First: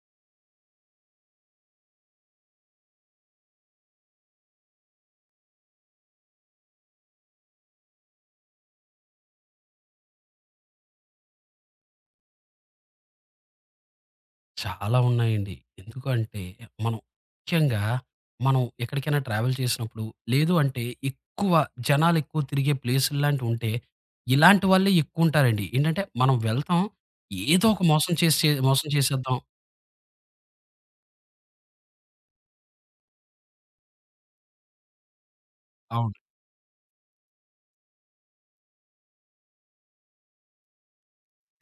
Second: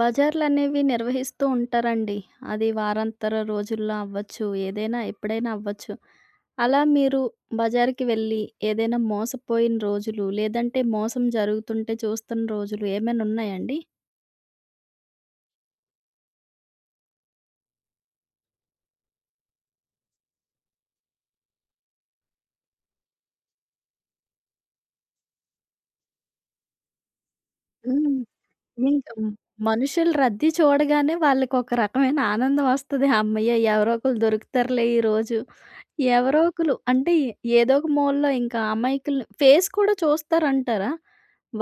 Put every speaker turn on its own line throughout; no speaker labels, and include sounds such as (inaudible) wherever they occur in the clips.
బజార్లనేవి నిర్వహిస్తూ ఉంటారండి. అది వారాంతర రోజుల్లో అవ్వచ్చు, ఏదైనా ఎప్పుడైనా అవ్వచ్చు. అలా మీరు బజార్‌కి వెళ్ళి ఏదైనా మోసపోయిన రోజులు, లేదంటే మోసం జరుగుతుంటే చూస్తున్న రోజులు ఏమైనా ఉన్నాయా అండి?
చాలా ఉన్నాయండి. ఎందుకు అంటే మనం ముఖ్యంగా ఎక్కడికైనా ట్రావెల్ చేసినప్పుడు లేదు అంటే ఎక్కువ జనాలు ఎక్కువ తిరిగే ప్లేసుల్లాంటివి ఉంటే ఇలాంటి వాళ్ళే ఎక్కువుంటారండి. ఏంటంటే మనం వెళ్తాం ఏదో ఒక మోసం
హ్మ్.
చేసి మోసం
ఇంకా
చేసేద్దాం.
మనుషులు రద్దీ చూడగానే వాళ్ళకొక రకమైన ఆనందం వస్తది. హమ్మయ్య! ఎవరో ఒకళ్ళు దొరుకుతారులే ఈరోజు
అవును.
ఎవరో ఒకలు. అంటే ఏదో ఒక మూలలో ఇంకా అమాయకుల్ని ఫేస్ కూడా చూస్తారంటారా?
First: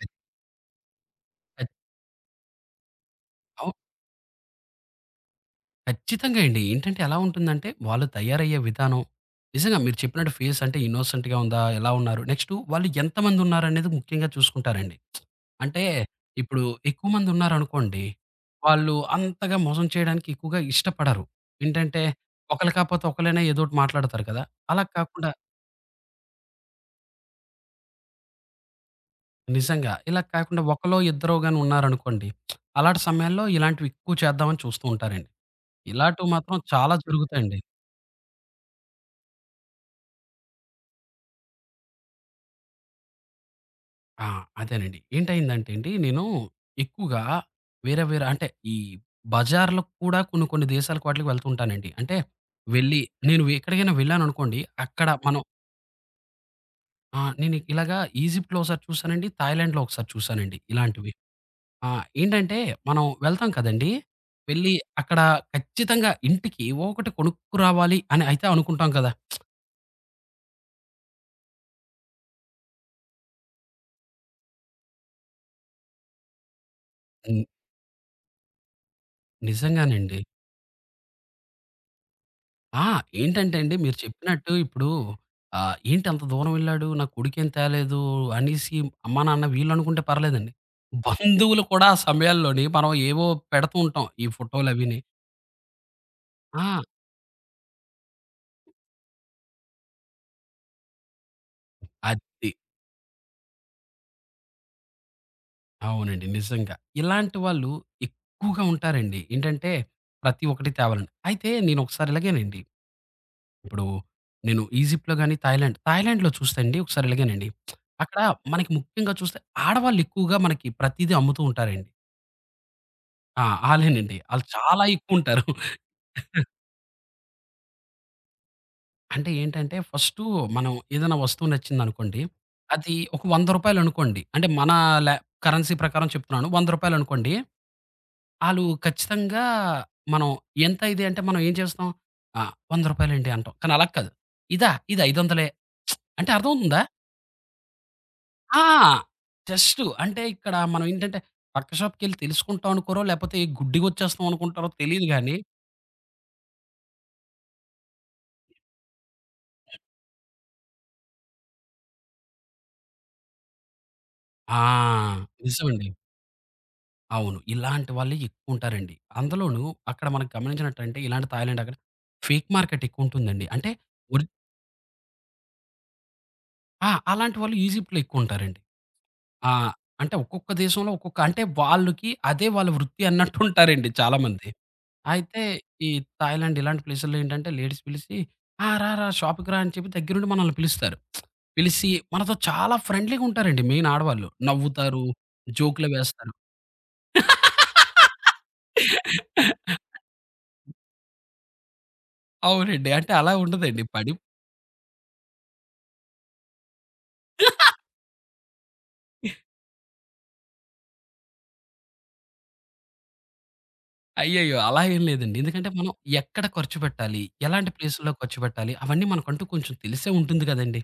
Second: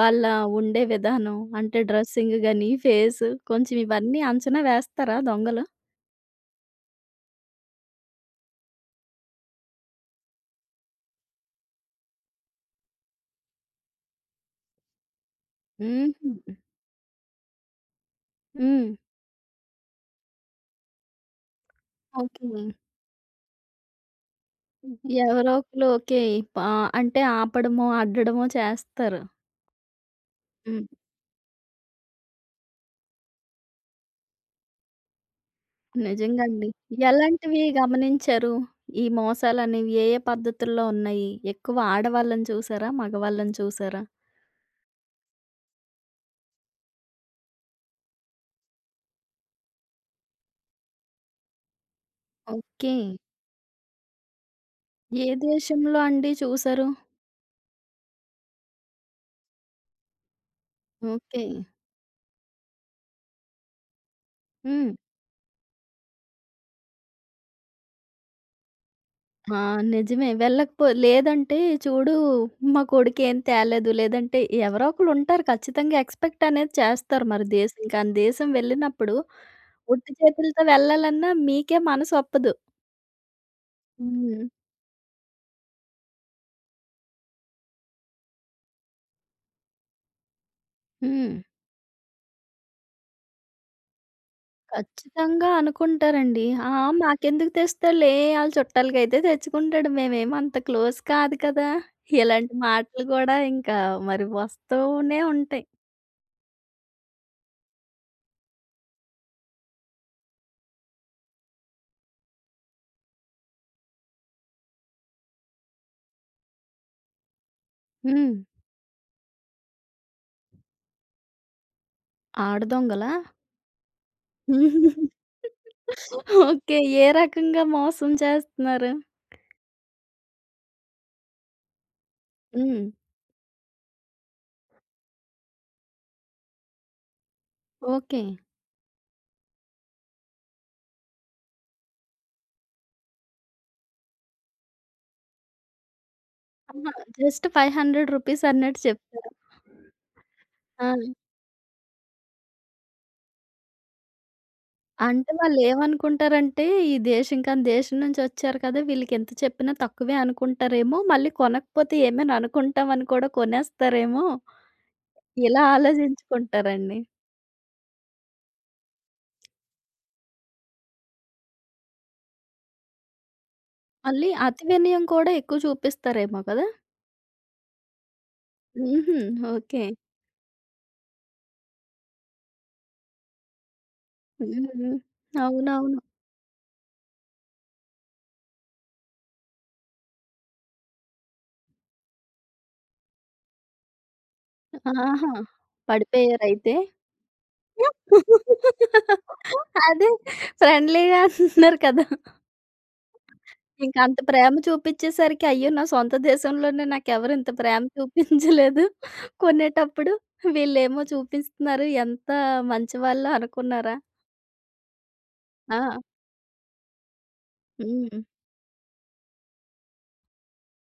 వాళ్ళ ఉండే విధానం అంటే డ్రెస్సింగ్ గాని, ఫేస్ కొంచెం ఇవన్నీ అంచనా వేస్తారా దొంగలు?
ఖచ్చితంగా అండి. ఏంటంటే ఎలా ఉంటుందంటే, వాళ్ళు తయారయ్యే విధానం, నిజంగా మీరు చెప్పినట్టు ఫేస్ అంటే ఇన్నోసెంట్‌గా ఉందా? ఎలా ఉన్నారు? నెక్స్టు వాళ్ళు ఎంతమందున్నారనేది ముఖ్యంగా చూసుకుంటారండి. అంటే
హుహు.
ఇప్పుడు ఎక్కువ మందున్నారనుకోండి,
హ్మ్.
వాళ్ళు అంతగా మోసం చేయడానికి ఎక్కువగా ఇష్టపడరు. ఏంటంటే,
ఓకే.
ఒకళ్ళు కాపోతే ఒకళ్ళైనా ఏదోటి మాట్లాడతారు కదా! అలా
హుహు.
కాకుండా
ఎవరో ఒకలు ఓకే. పా అంటే ఆపడమో, అడ్డడమో చేస్తారు.
నిజంగా. ఇలా కాకుండా
హ్మ్.
ఒకలో, ఇద్దరో గాని ఉన్నారనుకోండి, అలాంటి సమయాల్లో ఇలాంటివి ఎక్కువ చేద్దామని చూస్తూ ఉంటారండి. ఇలాటివి
నిజంగా
మాత్రం
అండి.
చాలా జరుగుతాయండి.
ఎలాంటివి గమనించారు? ఈ మోసాలనేవి ఏ ఏ పద్ధతుల్లో ఉన్నాయి? ఎక్కువ ఆడవాళ్ళని చూసారా? మగవాళ్ళని చూసారా?
ఆ! అదేనండి. ఏంటయిందంటే అండి, నేను ఎక్కువగా వేరే వేరే అంటే ఈ బజార్‌లకు కూడా కొన్ని కొన్ని దేశాలకు వాటిలకి వెళ్తూ ఉంటానండి. అంటే
ఓకే.
వెళ్ళి నేను ఎక్కడికైనా వెళ్ళాననుకోండి, అక్కడ
ఏ
మనం
దేశంలో అండి చూసారు?
నేను ఇలాగా ఈజిప్ట్‌లో ఒకసారి చూసానండి, థాయిలాండ్‌లో ఒకసారి చూసానండి ఇలాంటివి.
ఓకే.
ఆ! ఏంటంటే మనం వెళ్తాం కదండీ! వెళ్ళి
హ్మ్.
అక్కడ ఖచ్చితంగా ఇంటికి ఏవో ఒకటి కొనుక్కురావాలి అని అయితే అనుకుంటాం కదా!
ఆ! నిజమే. వెళ్ళకపో లేదంటే చూడు మా కొడుకేం తేలేదు, లేదంటే ఎవరో ఒకళ్ళుంటారు ఖచ్చితంగా ఎక్స్‌పెక్ట్ అనేది చేస్తారు
హ్మ్.
మరి దేశం. కానీ దేశం వెళ్ళినప్పుడు ఉట్టి
నిజంగానండి.
చేతులతో వెళ్ళాలన్నా మీకే మనసు ఒప్పదు.
ఆ! ఏంటంటే అండి మీరు
హ్మ్.
చెప్పినట్టు ఇప్పుడు ఏంటి అంత దూరం వెళ్ళాడు? నా కొడుకేం తేలేదు అనేసి అమ్మా, నాన్న వీళ్ళనుకుంటే పర్లేదండి.
హ్మ్.
బంధువులు కూడా ఆ సమయాల్లోని మనం ఏవో పెడుతూ ఉంటాం. ఈ ఫోటోలవిని.
ఖచ్చితంగా అనుకుంటారండి. ఆ!
ఆ!
మాకెందుకు తెస్తాడులే ఆళ్ళ చుట్టాలకైతే తెచ్చుకుంటాడు. మేమేమి అంత క్లోజ్ కాదు కదా!
అది.
ఇలాంటి మాటలు గూడా ఇంకా మరి వస్తూనే ఉంటాయి.
అవునండి. నిజంగా. ఇలాంటి వాళ్ళు ఎక్కువగా ఉంటారండి. ఏంటంటే ప్రతి ఒక్కటి తేవాలని. అయితే నేనొకసారి ఇలాగేనండి. ఇప్పుడు నేను ఈజిప్ట్‌లో గాని, థాయిలాండ్‌లో చూస్తే అండి ఒకసారి ఇలాగేనండి. అక్కడ
హ్మ్.
మనకి ముఖ్యంగా చూస్తే ఆడవాళ్ళు ఎక్కువగా మనకి ప్రతీదీ అమ్ముతూ ఉంటారండి.
ఆడ దొంగలా?
ఆ! ఆళ్ళేనండి. ఆళ్ళు చాలా
(laughs)
ఎక్కువుంటారు.
ఓకే. ఏ రకంగా మోసం చేస్తున్నారు?
అంటే ఏంటంటే, ఫస్టు మనం ఏదైనా వస్తువు నచ్చిందనుకోండి,
హ్మ్.
అది ఒక రూ. 100 అంటే మన లే కరెన్సీ ప్రకారం చెప్తున్నాను. రూ. 100
ఓకే.
ఆళ్ళు ఖచ్చితంగా మనం ఎంత ఇది అంటే మనం ఏం చేస్తాం? ఆ! రూ. 100 అంటాం. కానీ అలా కాదు. ఇదా? ఇది 500 అంటే అర్థమవుతుందా?
ఆహా! జస్ట్ రూ. 500
ఆ!
అన్నట్టు చెప్పారు.
జస్టు అంటే ఇక్కడ మనం
ఆ!
ఏంటంటే, పక్క షాప్‌కెళ్లి తెలుసుకుంటాం అనుకోరో, లేపోతే గుడ్డిగొచ్చేస్తాం అనుకుంటారో తెలీదు
అంటే
గానీ
వాళ్ళేమనుకుంటారంటే, ఈ దేశం కానీ దేశం నుంచి వచ్చారు కదా! వీళ్ళకింత చెప్పినా తక్కువే అనుకుంటారేమో, మళ్ళీ కొనకపోతే ఏమైనా అనుకుంటామని కూడా కొనేస్తారేమో,
ఆ!
ఇలా
నిజమండి.
ఆలోచించుకుంటారండి.
అవును. ఇలాంటి వాళ్ళే ఎక్కువుంటారండి. అందులోనూ అక్కడ మనం గమనించినట్టంటే ఇలాంటి థాయిలాండ్ అక్కడ ఫేక్ మార్కెట్ ఎక్కువుంటుందండి. అంటే ఒరి
మళ్ళీ అతి వినయం కూడా ఎక్కువ చూపిస్తారేమో కదా!
ఆ! అలాంటి వాళ్ళు ఈజిప్ట్‌లో ఎక్కువుంటారండి.
హుహు.
ఆ!
ఓకే.
అంటే ఒక్కొక్క దేశంలో ఒక్కొక్క అంటే వాళ్ళకి అదే వాళ్ళ వృత్తి అన్నట్టుంటారండి చాలామంది.
హ్మ్.
అయితే ఈ
అవునవును.
థాయిలాండ్ ఇలాంటి ప్లేసుల్లో ఏంటంటే లేడీస్ పిలిసి "ఆ! రా రా షాప్‌కి రా" అని చెప్పి దగ్గరుండి మనల్ని పిలుస్తారు. పిలిసి మనతో చాలా ఫ్రెండ్లీగా ఉంటారండి మెయిన్ ఆడవాళ్ళు. నవ్వుతారు,
ఆహా!
జోకులు వేస్తారు.
పడిపోయారైతే? (laughs) అదే ఫ్రెండ్లీగా అంటున్నారు కదా!
అవునండి. అంటే అలా ఉండదండి.
ఇంక అంత ప్రేమ చూపిచ్చేసరికి అయ్యో! నా సొంత దేశంలోనే నాకెవరు ఇంత ప్రేమ చూపించలేదు కొనేటప్పుడు. వీళ్ళేమో చూపిస్తున్నారు ఎంత మంచివాళ్ళో అనుకున్నారా?
అయ్యయ్యో! అలా ఏం లేదండి. ఎందుకంటే మనం
ఆ!
ఎక్కడ ఖర్చు పెట్టాలి? ఎలాంటి ప్లేసుల్లో
హ్మ్.
ఖర్చు పెట్టాలి? అవన్నీ మనకంటూ కొంచెం తెలిసే ఉంటుంది కదండీ!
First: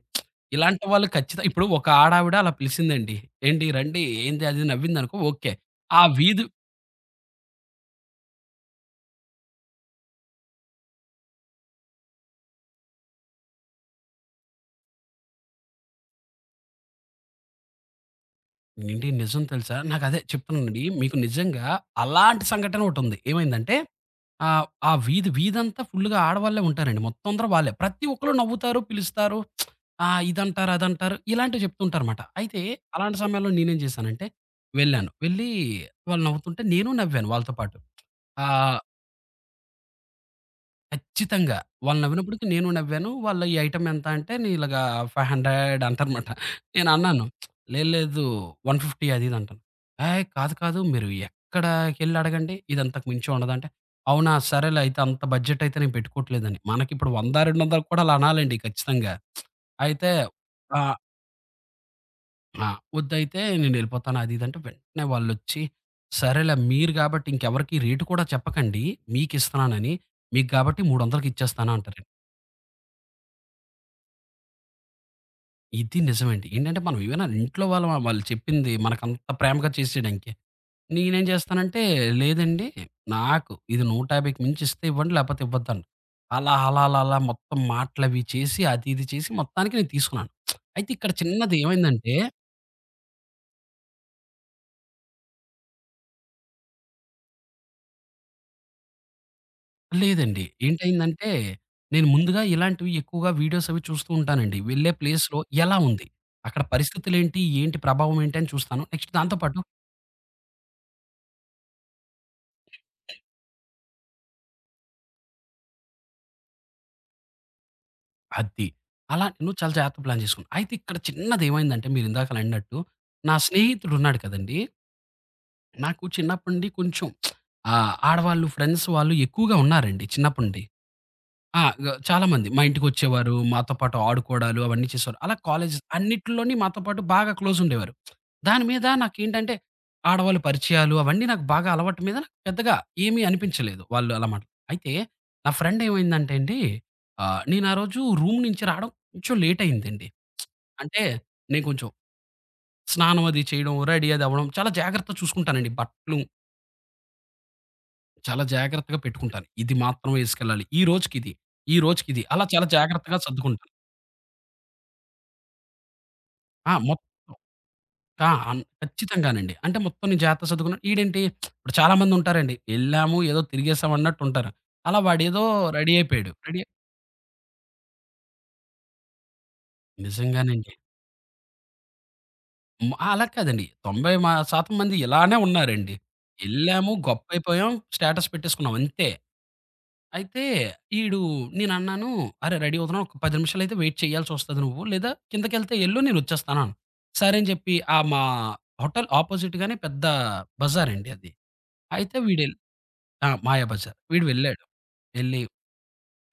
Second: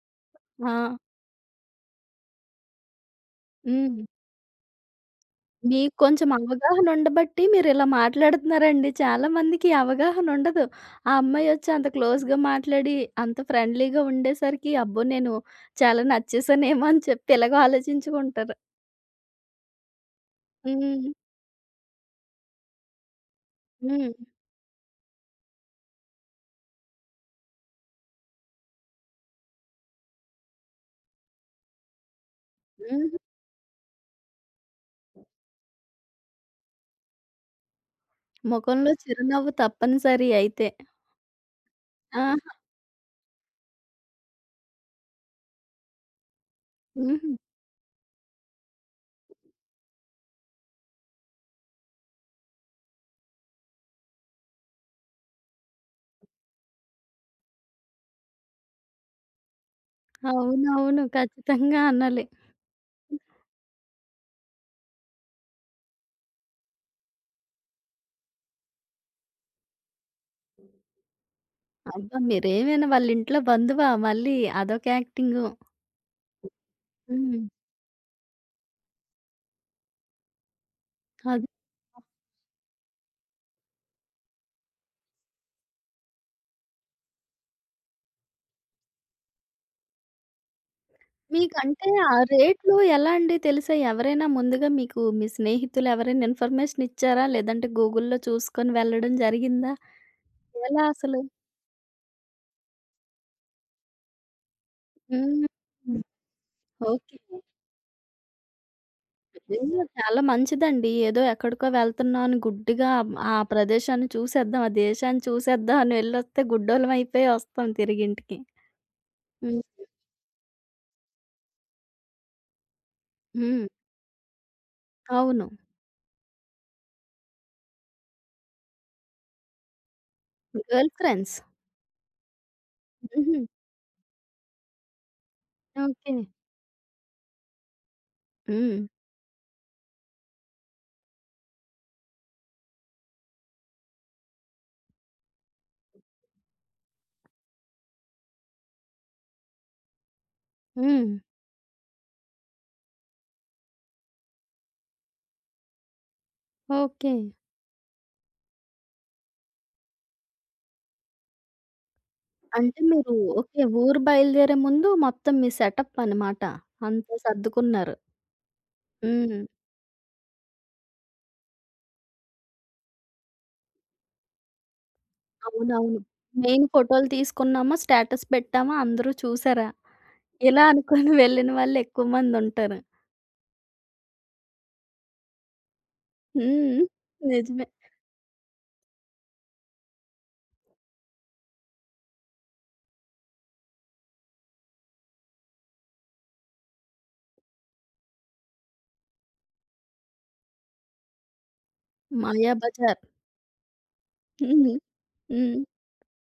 ఆ!
ఇలాంటి వాళ్ళు ఖచ్చితంగా ఇప్పుడు ఒక ఆడావిడ అలా పిలిసిందండి. "ఏంటి
హ్మ్.
రండి" ఏంది అది నవ్విందనుకో ఓకే.
మీకు
ఆ
కొంచెం
వీధి
అవగాహన ఉండబట్టి మీరిలా మాట్లాడుతున్నారండి. చాలా మందికి ఈ అవగాహన ఉండదు. ఆ అమ్మాయొచ్చి అంత క్లోజ్‌గా మాట్లాడి, అంత ఫ్రెండ్లీగా ఉండేసరికి, అబ్బో! నేను చాలా నచ్చేసానేమో అని చెప్పి ఇలాగ ఆలోచించుకుంటారు.
ఏండి నిజం తెలుసా? నాకదే చెప్తున్నానండి.
హ్మ్.
మీకు నిజంగా అలాంటి సంఘటన ఒకటుంది. ఏమైందంటే
హ్మ్.
ఆ! ఆ వీధి వీధంతా ఫుల్‌గా ఆడవాళ్ళే ఉంటారండి. మొత్తం అందరూ వాళ్ళే. ప్రతి ఒక్కళ్ళు నవ్వుతారు, పిలుస్తారు. ఆ! ఇదంటారు, అదంటారు. ఇలాంటివి చెప్తుంటారుమాట. అయితే
హ్మ్.
అలాంటి సమయంలో నేనేం చేశానంటే వెళ్ళాను. వెళ్ళి వాళ్ళు నవ్వుతుంటే నేను నవ్వాను వాళ్ళతో పాటు. ఆహ్,
మొఖంలో చిరునవ్వు తప్పనిసరి అయితే.
ఖచ్చితంగా. వాళ్ళు నవ్వినప్పటికి
ఆహా!
నేను నవ్వాను. వాళ్ళ ఈ ఐటెమ్ ఎంత అంటే నే ఇలాగా 500 అంటారన్నమాట. నేను అన్నాను.
హుహు.
లేదు లేదు 150 అది ఇది అంటాను. "ఏయ్! కాదు కాదు మీరు ఎక్కడికెళ్లి అడగండి. ఇది అంతకు మించి ఉండదంటే" అవునా! సరేలే అయితే అంత బడ్జెట్ అయితే నేను పెట్టుకోవట్లేదని. మనకిప్పుడు 100, 200 కూడా అలా అనాలండి ఖచ్చితంగా. అయితే ఆ!
అవునవును. ఖచ్చితంగా అనాలి.
ఆ! వద్దయితే నేనెళ్ళిపోతాను అది ఇది అంటే వెంటనే వాళ్ళొచ్చి, సరేలే మీరు కాబట్టి ఇంకెవరికీ రేట్ కూడా చెప్పకండి మీకిస్తున్నానని. మీకు కాబట్టి 300కి ఇచ్చేస్తాను అంటారండి.
అబ్బా! మీరేమైనా వాళ్ళ ఇంట్లో బంధువా మళ్ళీ అదొక యాక్టింగు.
ఇది నిజమండి. ఏంటంటే మనం ఏమైనా
హ్మ్.
ఇంట్లో వాళ్ళం వాళ్ళు చెప్పింది మనకంత ప్రేమగా చేసేయడానికి. నేనేం
అదే.
చేస్తానంటే లేదండి నాకు ఇది 150కి మించి ఇస్తే ఇవ్వండి లేకపోతే ఇవ్వద్దంట. అలా అలా అలా అలా మొత్తం మాటలవి చేసి అది ఇది చేసి మొత్తానికి నేను తీసుకున్నాను. అయితే ఇక్కడ చిన్నది
మీకంటే
ఏమైందంటే
ఆ రేట్లు ఎలా అండి తెలిసాయి? ఎవరైనా ముందుగా మీకు మీ స్నేహితులు ఎవరైనా ఇన్ఫర్మేషన్ ఇచ్చారా? లేదంటే గూగుల్‌లో చూసుకొని వెళ్ళడం జరిగిందా?
లేదండి.
ఎలా అసలు?
ఏంటయిందంటే నేను ముందుగా ఇలాంటివి ఎక్కువగా వీడియోస్ అవి చూస్తూ ఉంటానండి. వెళ్ళే ప్లేస్‌లో
హ్మ్.
ఎలా ఉంది? అక్కడ
ఓకే.
పరిస్థితులేంటి? ఏంటి ఏంటి ప్రభావం ఏంటి? అని చూస్తాను. నెక్స్ట్ దాంతో పాటు
నిజంగా చాలా మంచిదండి. ఏదో ఎక్కడికో వెళ్తున్నాం అని గుడ్డిగా ఆ ఆ ప్రదేశాన్ని చూసేద్దాం, ఆ దేశాన్ని చూసేద్దాం అని వెళ్ళొస్తే గుడ్డోలం అయిపోయి వస్తాం తిరిగి ఇంటికి.
అది. అలా నువ్వు
హ్మ్.
చాలా జాగ్రత్త ప్లాన్ చేసుకున్నావు. అయితే ఇక్కడ చిన్నదేమైందంటే మీరిందాకలా అన్నట్టు, నా
హ్మ్.
స్నేహితుడున్నాడు కదండీ!
అవును.
నాకు చిన్నప్పటి నుండి కొంచెం ఆడవాళ్ళు ఫ్రెండ్స్ వాళ్ళు ఎక్కువగా ఉన్నారండి చిన్నప్పటి నుండి.
Girl friends.
ఆ! చాలామంది మా ఇంటికొచ్చేవారు.
హుహు.
మాతో పాటు ఆడుకోవడాలు అవన్నీ చేసేవారు. అలా కాలేజ్
ఓకే.
అన్నిట్లోని మాతో పాటు బాగా క్లోజ్ ఉండేవారు. దాని
హ్మ్.
మీద నాకేంటంటే ఆడవాళ్ళ పరిచయాలు అవన్నీ నాకు బాగా అలవాటు మీద నాకు పెద్దగా ఏమీ అనిపించలేదు. వాళ్ళు అలా మాట అయితే నా ఫ్రెండ్ ఏమైందంటే అండి నేను ఆ రోజు రూమ్ నుంచి రావడం కొంచెం లేట్ అయిందండి. అంటే
హ్మ్.
నేను కొంచెం స్నానం అది చేయడం, రెడీ అది అవ్వడం చాలా జాగ్రత్తగా చూసుకుంటానండి. బట్టలు
ఓకే.
చాలా జాగ్రత్తగా పెట్టుకుంటాను. ఇది మాత్రమే ఏసుకెళ్ళాలి. ఈ రోజుకిది, ఈ రోజుకిది అలా చాలా
అంటే మీరు
జాగ్రత్తగా
ఓకే.
సర్దుకుంటాను.
ఊరు బయలుదేరే ముందు మొత్తం మీ సెటప్ అనమాట.
ఆ! మొత్తం.
అంతా సర్దుకున్నారు.
ఆ!
హ్మ్.
ఖచ్చితంగానండి. అంటే మొత్తం నేను జాగ్రత్తగా సర్దుకున్నా. ఈడేంటి ఇప్పుడు చాలామంది ఉంటారండి. ఎళ్ళాము ఏదో తిరిగేసాం అన్నట్టు ఉంటారు. అలా వాడేదో రెడీ
అవునవును.
అయిపోయాడు.
మెయిన్ ఫోటోలు తీసుకున్నామా, స్టేటస్ పెట్టామా, అందరూ చూసారా, ఇలా
నిజంగానండి.
అనుకోని వెళ్ళిన వాళ్ళు ఎక్కువ మందుంటారు.
హ్మ్. అలా కాదండి. 90 శాతం మంది ఇలానే ఉన్నారండి.
హ్మ్.
ఎళ్ళాము,
నిజమే.
గొప్పైపోయాం, స్టేటస్ పెట్టేసుకున్నాం అంతే. అయితే ఈడు నేనన్నాను, "అరే! రెడీ అవుతున్నాను. ఒక 10 నిమిషాలైతే వెయిట్ చేయాల్సొస్తది నువ్వు. లేదా కిందకెళ్తే ఎళ్ళు నేనొచ్చేస్తాను" అన్నా. సరే అని చెప్పి ఆ మా హోటల్ అపోజిట్‌గానే పెద్ద బజారండి అది. అయితే
మాయాబజార్.
ఆ! మాయాబజార్. వీడు వెళ్ళాడు.
హ్మ్.
ఎళ్లి
హ్మ్.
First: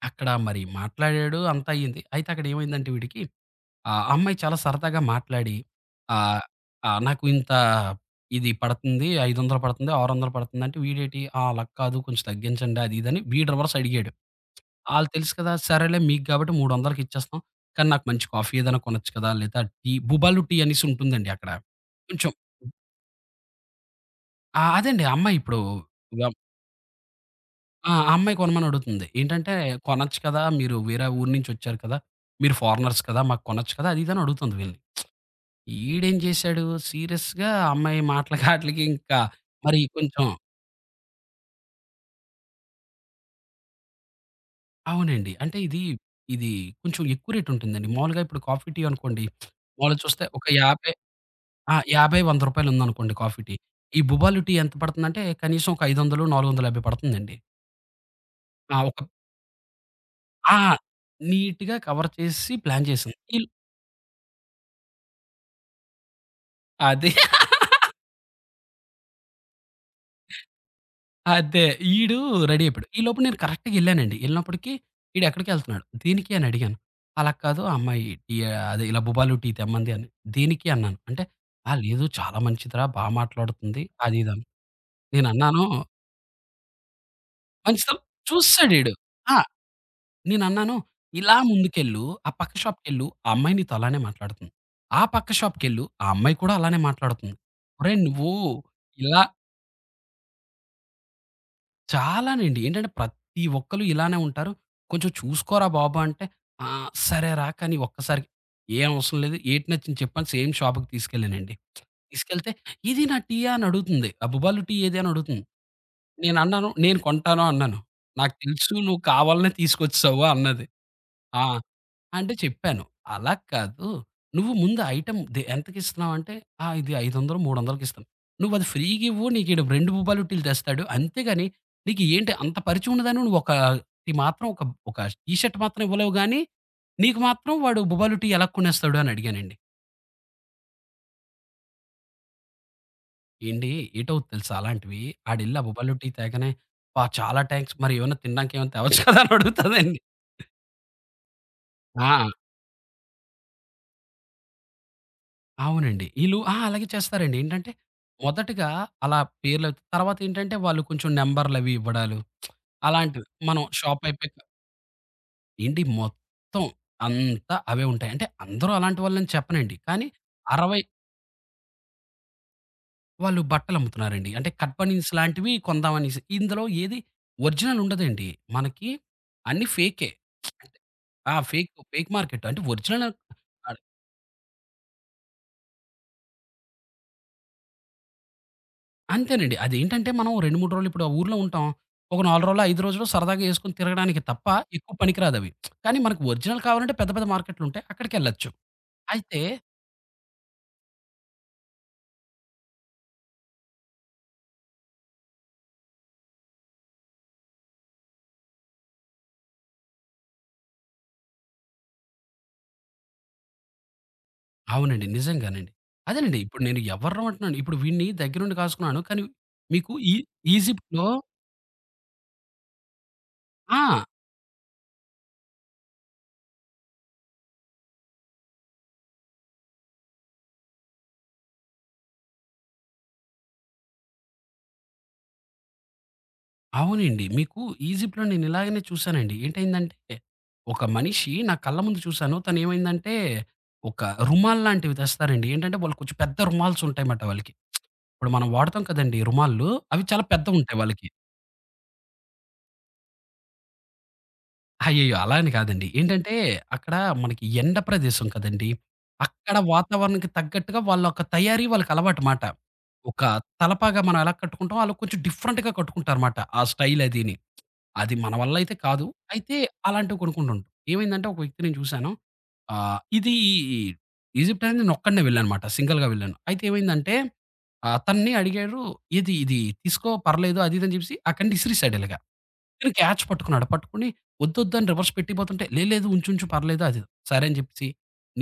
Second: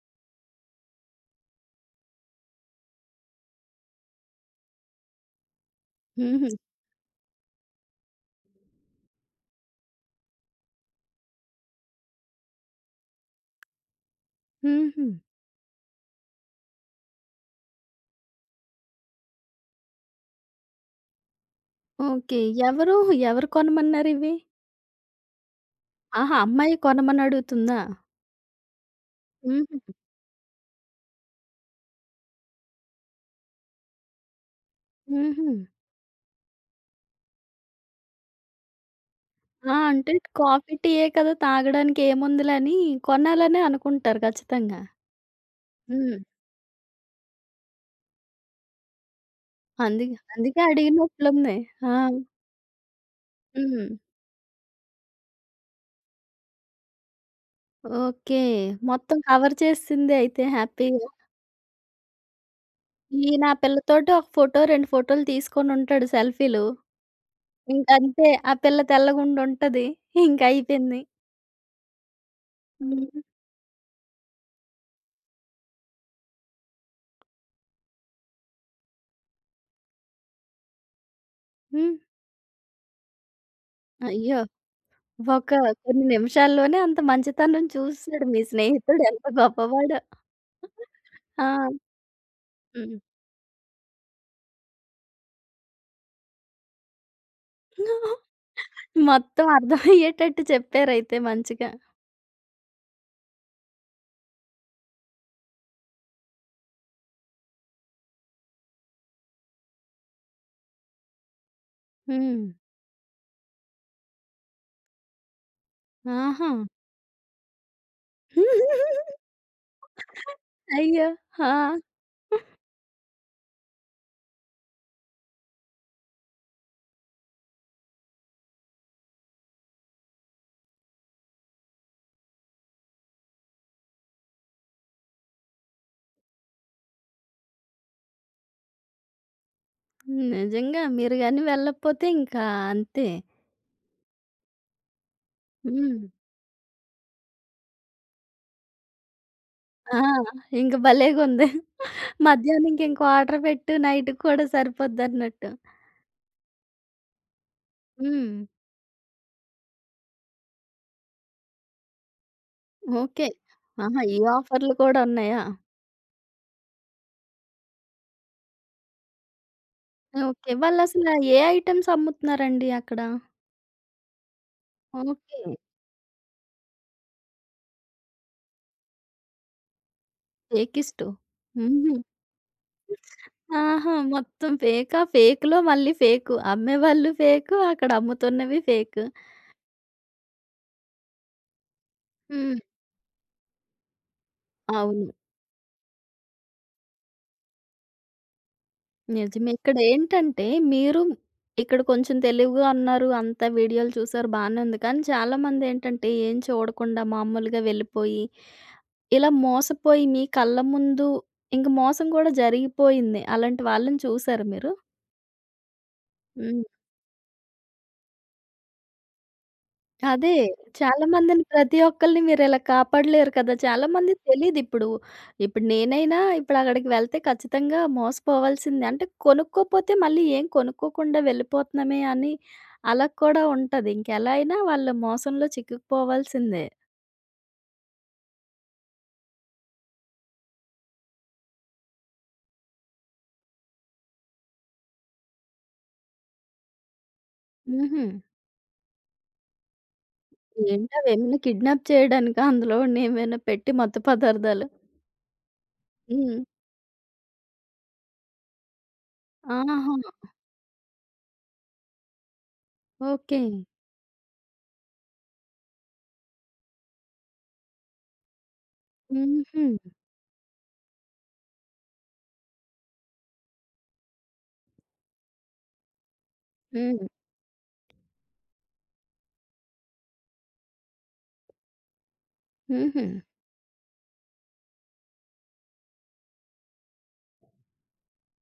అక్కడ మరి మాట్లాడాడు అంతా అయింది. అయితే అక్కడ ఏమైందంటే వీడికి ఆ అమ్మాయి చాలా సరదాగా మాట్లాడి ఆహ్,
హుహు.
ఆహ్, నాకు ఇంత ఇది పడుతుంది. 500 పడుతుంది, 600 పడుతుందంటే వీడేటి "ఆ! అలా కాదు కొంచెం తగ్గించండి" అది ఇది అని వీడు రివర్స్ అడిగాడు.
హుహు.
ఆళ్ళు తెలుసు కదా! సరేలే మీకు కాబట్టి 300కి ఇచ్చేస్తాం. కానీ నాకు మంచి కాఫీ ఏదైనా కొనొచ్చు కదా! లేదా టీ 'బుబాలు టీ' అనేసి ఉంటుందండి అక్కడ. కొంచెం
ఓకే. ఎవరు, ఎవరు కొనమన్నారివి?
ఆ! అదండి. ఆ అమ్మాయి ఇప్పుడు
ఆహా! అమ్మాయి కొనమని అడుగుతుందా?
ఆ! ఆ అమ్మాయి కొనమని అడుగుతుంది. ఏంటంటే,
హుహు.
"కొనొచ్చు కదా! మీరు వేరే ఊరు నుంచొచ్చారు కదా! మీరు ఫారినర్స్ కదా! మాకు కొనొచ్చు కదా!" అది ఇది అని అడుగుతుంది వీళ్ళని.
హుహు.
ఈడేం చేశాడు, సీరియస్‌గా ఆ అమ్మాయి మాటలకి ఆటిలకి ఇంకా
ఆ!
మరి
అంటే
కొంచెం
కాఫీ, టీయే కదా! తాగడానికి ఏముందిలే అని కొనాలనే అనుకుంటారు ఖచ్చితంగా.
అవునండి. అంటే ఇది,
హ్మ్.
ఇది కొంచెం ఎక్కువ రేట్ ఉంటుందండి. మామూలుగా ఇప్పుడు కాఫీ, టీ అనుకోండి మాములుగా
అందుకే
చూస్తే ఒక
అందుకే
50
అడిగినట్లుంది.
ఆ! రూ.
ఆ!
50, 100 ఉందనుకోండి కాఫీ, టీ.
హ్మ్.
ఈ బుబాలు టీ ఎంత పడుతుందంటే కనీసం ఒక 500, 450 పడుతుందండి.
ఓకే.
ఆ! ఒక
మొత్తం కవర్ చేసేసింది అయితే
ఆ!
హ్యాపీగా.
నీట్‌గా కవర్ చేసి ప్లాన్ చేసింది.
ఈయన ఆ పిల్లతోటి ఒక ఫోటో, 2 ఫోటోలు తీసుకొనుంటాడు సెల్ఫీలు.
అదే. (laughs)
ఇంకంతే ఆ పిల్ల తెల్లగుండుంటది. ఇంకయిపోయింది.
అదే. ఈడు రెడీ అయిపోయాడు. ఈలోపు
హ్మ్.
నేను కరెక్ట్‌గా ఎళ్ళానండి. ఎళ్ళినప్పటికి ఈడు ఎక్కడికెళ్తున్నాడు? దీనికి అని అడిగాను. అలా కాదు ఆ అమ్మాయి టీ అదే ఇలా బుబాలు టీ తెమ్మంది అని. దేనికి అన్నాను. అంటే, "ఆ!
హ్మ్.
లేదు చాలా మంచిదిరా బా మాట్లాడుతుంది" అది ఇది
అయ్యో!
అని.
ఒక
నేనన్నాను
కొన్ని నిమిషాల్లోనే అంత మంచితనం
మంచితనం
చూసేసాడు మీ
చూసేసాడీడు.
స్నేహితుడు ఎంత
ఆ!
గొప్పవాడో.
నేనన్నాను, "ఇలా
ఆ!
ముందుకెళ్ళు, ఆ పక్క
హ్మ్.
షాప్‌కెళ్ళు ఆ అమ్మాయి నీతో అలానే మాట్లాడుతుంది. ఆ పక్క షాప్‌కెళ్ళు ఆ అమ్మాయి కూడా అలానే మాట్లాడుతుంది. ఒరేయ్! నువ్వు ఇలా"
మొత్తం అర్థమయ్యేటట్టు చెప్పారైతే మంచిగా.
చాలానండి. ఏంటంటే ప్రతి ఒక్కళ్ళు ఇలానే ఉంటారు. కొంచెం చూసుకోరా బాబు! అంటే ఆ! సరేరా కానీ ఒక్కసారికి ఏం అవసరం లేదు. ఏటి నచ్చింది చెప్పని సేమ్ షాప్‌కి తీసుకెళ్ళానండి.
హ్మ్.
తీసుకెళ్తే "ఇది నా టీయా" అని అడుగుతుంది. ఆ 'భూపాలు టీ ఏది?" అని అడుగుతుంది.
ఆహా!
నేనన్నాను "నేను కొంటాను" అన్నాను. "నాకు తెలుసు నువ్వు కావాలనే తీసుకొచ్చేసావు" అన్నది.
అయ్యో!
ఆ!
ఆ!
అంటే చెప్పాను. అలా కాదు. నువ్వు ముందు ఐటెమ్ ఎంతకిస్తున్నావు అంటే, ఆ! ఇది 500 300కి ఇస్తాను. నువ్వది ఫ్రీ‌గా ఇవ్వు. నీకీడు 2 బూపాలు టీలు తెస్తాడు. అంతేగాని నీకు ఏంటి అంత పరిచయం ఉన్నదానివి నువ్వొక టీ మాత్రం ఒక ఒక టీ షర్ట్ మాత్రం ఇవ్వలేవు గానీ, నీకు మాత్రం వాడు బూపాలు టీ ఎలా కొనేస్తాడు అని అడిగానండి.
నిజంగా మీరు గాని వెళ్ళకపోతే ఇంకా అంతే.
ఏండి ఏటవుద్ది తెలుసా అలాంటివి? ఆడెళ్ళి ఆ బూపాలు
హ్మ్.
టీ తేగానే, అబ్బా! చాలా థాంక్స్ మరి ఏమన్నా తినడానికి ఏమైనా తేవచ్చు కదా అని
ఆ!
అడుగుతదండి.
ఇంక భలేగుంది.
ఆ!
మధ్యాహ్నంకి ఇంకో ఆర్డర్ పెట్టు నైట్‌కి కూడా సరిపోద్దన్నట్టు.
అవునండి. ఈళ్ళు ఆ! అలాగే చేస్తారండి. ఏంటంటే,
హ్మ్.
మొదటగా అలా పేర్లు తర్వాతేంటంటే, వాళ్ళు కొంచెం నంబర్‌లవి ఇవ్వడాలు, అలాంటివి.
ఓకే.
మనం
ఆహా!
షాప్
ఈ
అయిపోయాక
ఆఫర్‌లు కూడా ఉన్నాయా?
ఏండి మొత్తం అంతా అవే ఉంటాయి. అంటే అందరూ అలాంటి వాళ్ళని చెప్పనండి. కానీ
ఓకే.
60
వాళ్ళసల ఏ ఐటెమ్స్ అమ్ముతున్నారండి అక్కడ?
వాళ్ళు బట్టలమ్ముతున్నారండి. అంటే కట్ బనీన్స్
ఓకే.
లాంటివి కొందామనేసి. ఇందులో ఏది ఒరిజినల్ ఉండదండి. మనకి అన్నీ ఫేకే. అంటే
టేకిస్టు.
ఆ! ఫేక్,
హుహు.
Fake market. అంటే ఒరిజినల్
ఆహా! మొత్తం ఫేకా? ఫేక్‌లో మళ్ళీ ఫేకు. అమ్మేవాళ్ళు ఫేకు, అక్కడ అమ్ముతున్నవి ఫేకు.
అంతేనండి. అదేంటంటే మనం 2, 3 రోజులు ఇప్పుడు ఆ ఊర్లో ఉంటాం. ఒక 4
హ్మ్.
రోజులు, 5 రోజులు సరదాగా ఏసుకొని తిరగడానికి తప్ప ఎక్కువ
అవును.
పనికిరాదవి. కానీ మనకు ఒరిజినల్ కావాలంటే పెద్ద పెద్ద మార్కెట్లుంటాయి. అక్కడికెళ్ళొచ్చు. అయితే
నిజమే. ఇక్కడేంటంటే మీరు ఇక్కడ కొంచెం తెలివిగా ఉన్నారు. అంతా వీడియోలు చూసారు బానే ఉంది. కానీ చాలామందేంటంటే ఏం చూడకుండా మామూలుగా వెళ్ళిపోయి, ఇలా మోసపోయి మీ కళ్ళ ముందు ఇంక మోసం కూడా జరిగిపోయింది. అలాంటి వాళ్ళని చూసారా మీరు?
అవునండి. నిజంగానండి. అదేనండి. ఇప్పుడు
హ్మ్.
నేను ఎవర్రం అంటున్నాను. ఇప్పుడు వీడిని దగ్గరుండి కాసుకున్నాను. కానీ మీకు ఈ
అదే. చాలా
ఈజిప్ట్‌లో
మందిని ప్రతి ఒక్కళ్ళని మీరిలా కాపాడలేరు కదా!
ఆ!
చాలా మందికి తెలీదిప్పుడు. ఇప్పుడు ఇప్పుడు నేనైనా ఇప్పుడక్కడికి వెళ్తే ఖచ్చితంగా మోసపోవాల్సిందే. అంటే కొనుక్కోపోతే మళ్ళీ ఏం కొనుక్కోకుండా వెళ్ళిపోతున్నామే అని అలా కూడా ఉంటది. ఇంకెలా అయినా వాళ్ళు మోసంలో చిక్కుకుపోవాల్సిందే.
అవునండి. మీకు ఈజిప్ట్‌లో నేనిలాగనే చూసానండి. ఏంటయిందంటే ఒక మనిషి నా కళ్ళ ముందు చూసాను. తనేమైందంటే ఒక రుమాల్ లాంటివి తెస్తారండి. ఏంటంటే వాళ్ళు కొంచెం పెద్ద రుమాల్స్ ఉంటాయి మాట వాళ్ళకి.
హుహు.
ఇప్పుడు మనం వాడతాం కదండీ రుమాల్లు. అవి చాలా పెద్దవుంటాయి వాళ్ళకి.
ఏంటవేమైనా కిడ్నాప్ చేయడానికా? అందులోని ఏమైనా పెట్టి మత్తు పదార్థాలు?
అయ్యయ్యో! అలా అని కాదండి. ఏంటంటే
హ్మ్.
అక్కడ మనకి ఎండ ప్రదేశం కదండీ! అక్కడ
ఆహా!
వాతావరణానికి తగ్గట్టుగా వాళ్ళొక తయారీ వాళ్ళకలవాటు మాట. ఒక
ఓకే.
తలపాగా మనం ఎలా కట్టుకుంటామో ఆళ్ళు కొంచెం డిఫరెంట్‌గా కట్టుకుంటారుమాట. ఆ స్టైల్ అదీని. అది మన వల్ల అయితే కాదు. అయితే
హుహు.
అలాంటివి కొనుక్కుంటుంటాం. ఏమైందంటే ఒక వ్యక్తి నేను చూశాను. ఇది ఈజిప్ట్ అనేది నేనొక్కడినే వెళ్ళానన్నమాట. సింగిల్‌గా వెళ్ళాను. అయితే
హ్మ్.
ఏమైందంటే తనని అడిగారు "ఇది ఇది తీసుకో పర్లేదు" అది ఇది అని చెప్పేసి అక్కడి నుంచి ఇసిరేసాడు ఇలాగ. తను
హుహు.
క్యాచ్ పట్టుకున్నాడు. పట్టుకొని వద్దొద్దు అని రివర్స్ పెట్టిపోతుంటే "లేదు లేదు ఉంచుంచు పర్లేదు" అది ఇది." సరే అని చెప్పేసి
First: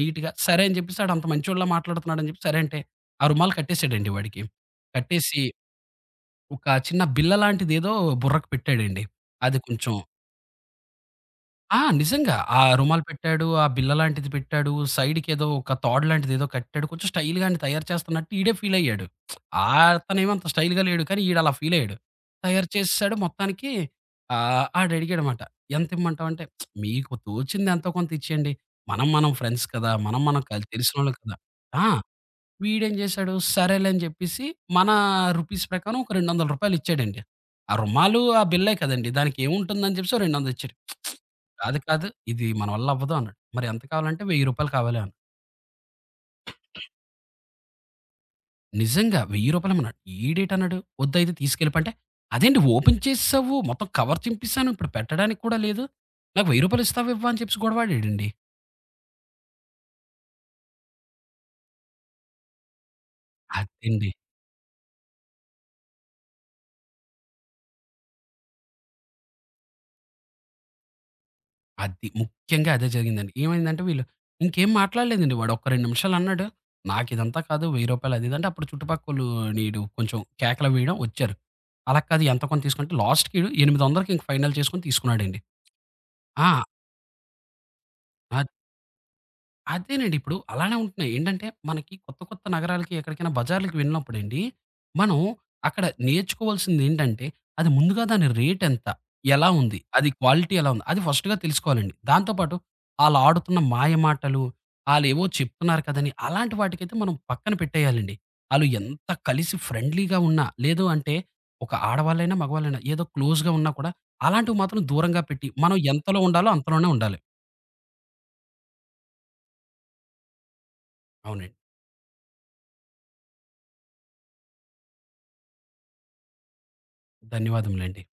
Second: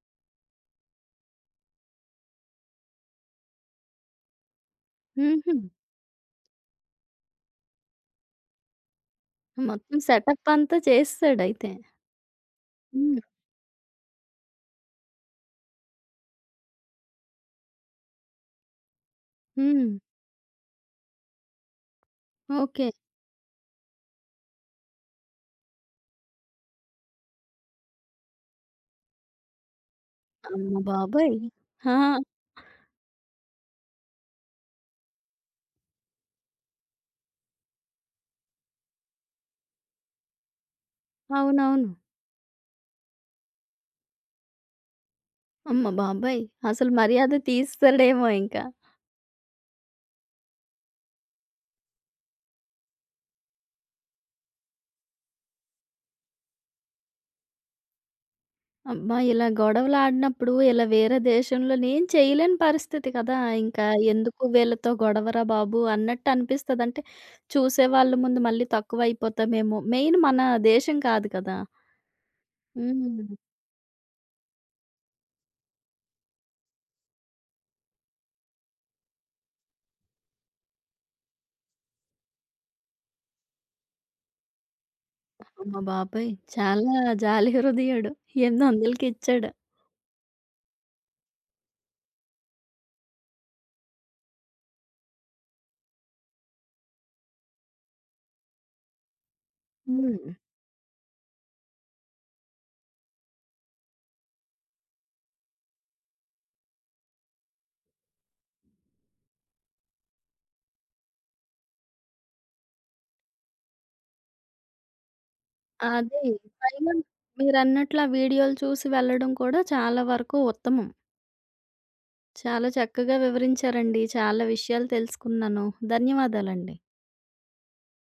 నీట్‌గా సరే అని చెప్పేసి ఆడు అంత మంచోడిలా మాట్లాడుతున్నాడని చెప్పి సరే అంటే ఆ రుమాలు కట్టేసాడండి వాడికి. కట్టేసి
హుహు.
ఒక చిన్న బిళ్ళ లాంటిదేదో బుర్రకు పెట్టాడండి. అది కొంచెం
మొత్తం సెటప్ అంతా చేసేసాడయితే.
ఆ! నిజంగా. ఆ రుమాలు
హ్మ్.
పెట్టాడు. ఆ బిళ్ళ లాంటిది పెట్టాడు. సైడ్‌కేదో ఒక తాడు లాంటిదేదో కట్టాడు. కొంచెం స్టైల్‌గా ఆడిని తయారు చేస్తున్నట్టు ఈడే ఫీల్ అయ్యాడు. ఆ
హ్మ్.
అతనేమో అంత స్టైల్‌గా లేడు. కానీ ఈడు అలా ఫీల్ అయ్యాడు. తయారు
ఓకే.
చేసేసాడు మొత్తానికి ఆడడిగాడమాట. ఎంత ఇమ్మంటావంటే "మీకు తోచింది ఎంతో కొంత ఇచ్చేయండి. మనం ఫ్రెండ్స్ కదా! మనం కల్
అమ్మ
తెలిసినోళ్ళం కదా!"
బాబోయ్!
ఆ!
ఆ!
వీడేం చేశాడు? సరేలే అని చెప్పేసి మన రూపీస్ ప్రకారం ఒక రూ. 200 ఇచ్చాడండి. ఆ రుమాలు, ఆ బిల్లే కదండీ! దానికి ఏముంటుందని చెప్పేసి ఓ 200 ఇచ్చాడు. "కాదు,
అవునవును.
కాదు ఇది మన వల్ల అవ్వదు" అన్నాడు. "మరి ఎంత కావాలంటే రూ. 1000 కావాలి" అన్నా.
అమ్మ బాబోయ్! అసలు మర్యాద తీసేసాడేమో ఇంకా.
నిజంగా రూ. 1000 ఇమ్మన్నాడు. ఈడేటన్నాడు "వద్దు అయితే తీసుకెళ్ళిపంటే" "అదేంటి ఓపెన్ చేసేసావు, మొత్తం కవర్ చింపేసాను. ఇప్పుడు పెట్టడానికి కూడా లేదు. నాకు రూ. 1000 ఇస్తావా? ఇవ్వా?" అని చెప్పేసి గొడవాడాడండి.
అబ్బా! ఇలా గొడవలాడినప్పుడు ఇలా వేరే దేశంలోని ఏం చేయలేని పరిస్థితి కదా! ఇంకా
అదండి.
ఎందుకు వీళ్ళతో గొడవరా బాబు అన్నట్టు అనిపిస్తది. అంటే చూసేవాళ్ళ ముందు మళ్ళీ తక్కువైపోతామేమో. మెయిన్ మన దేశం కాదు కదా!
అది. ముఖ్యంగా అదే జరిగిందండి.
హ్మ్.
ఏమైందంటే వీళ్ళు ఇంకేం మాట్లాడలేదండి వాడు. ఒక 2 నిమిషాలు అన్నాడు. నాకిదంతా కాదు రూ. 1000 అది ఇది అంటే అప్పుడు చుట్టుపక్కోళ్ళు కొంచెం కేకలు అవి వేయడం వచ్చారు. అలా కాదు ఎంతో కొంత తీసుకుంటే లాస్ట్‌కి 800కి ఇంక ఫైనల్ చేసుకొని తీసుకున్నాడండి.
అమ్మ బాబోయ్!
ఆ!
చాలా జాలి హృదయుడు.
ఆ!
800కి ఇచ్చాడు.
అదేనండి. ఇప్పుడు అలానే ఉంటున్నాయి. ఏంటంటే, మనకి కొత్త, కొత్త నగరాలకి ఎక్కడికైనా బజార్‌లకి వెళ్ళినప్పుడండి, మనం అక్కడ నేర్చుకోవాల్సిందేంటంటే, అది ముందుగా దాని రేటెంత? ఎలా ఉంది? అది
హ్మ్.
క్వాలిటీ ఎలా ఉంది? అది ఫస్ట్‌గా తెలుసుకోవాలండి. దాంతో పాటు ఆళ్ళాడుతున్న మాయమాటలు, ఆళ్ళేవో చెప్తున్నారు కదని, అలాంటి వాటికైతే మనం పక్కన పెట్టేయాలండి. ఆళ్ళు ఎంత కలిసి ఫ్రెండ్లీగా ఉన్నా, లేదు అంటే ఒక ఆడవాళ్ళైనా, మగవాళ్ళైనా ఏదో క్లోజ్‌గా ఉన్నా కూడా అలాంటివి మాత్రం దూరంగా పెట్టి, మనం ఎంతలో
అదే.
ఉండాలో అంతలోనే
పైగా
ఉండాలి.
మీరన్నట్లు ఆ వీడియోలు చూసి వెళ్ళడం కూడా చాలా వరకు ఉత్తమం.
అవునండి.
చాలా చక్కగా వివరించారండి. చాలా విషయాలు తెలుసుకున్నాను. ధన్యవాదాలండి.
ధన్యవాదములండి.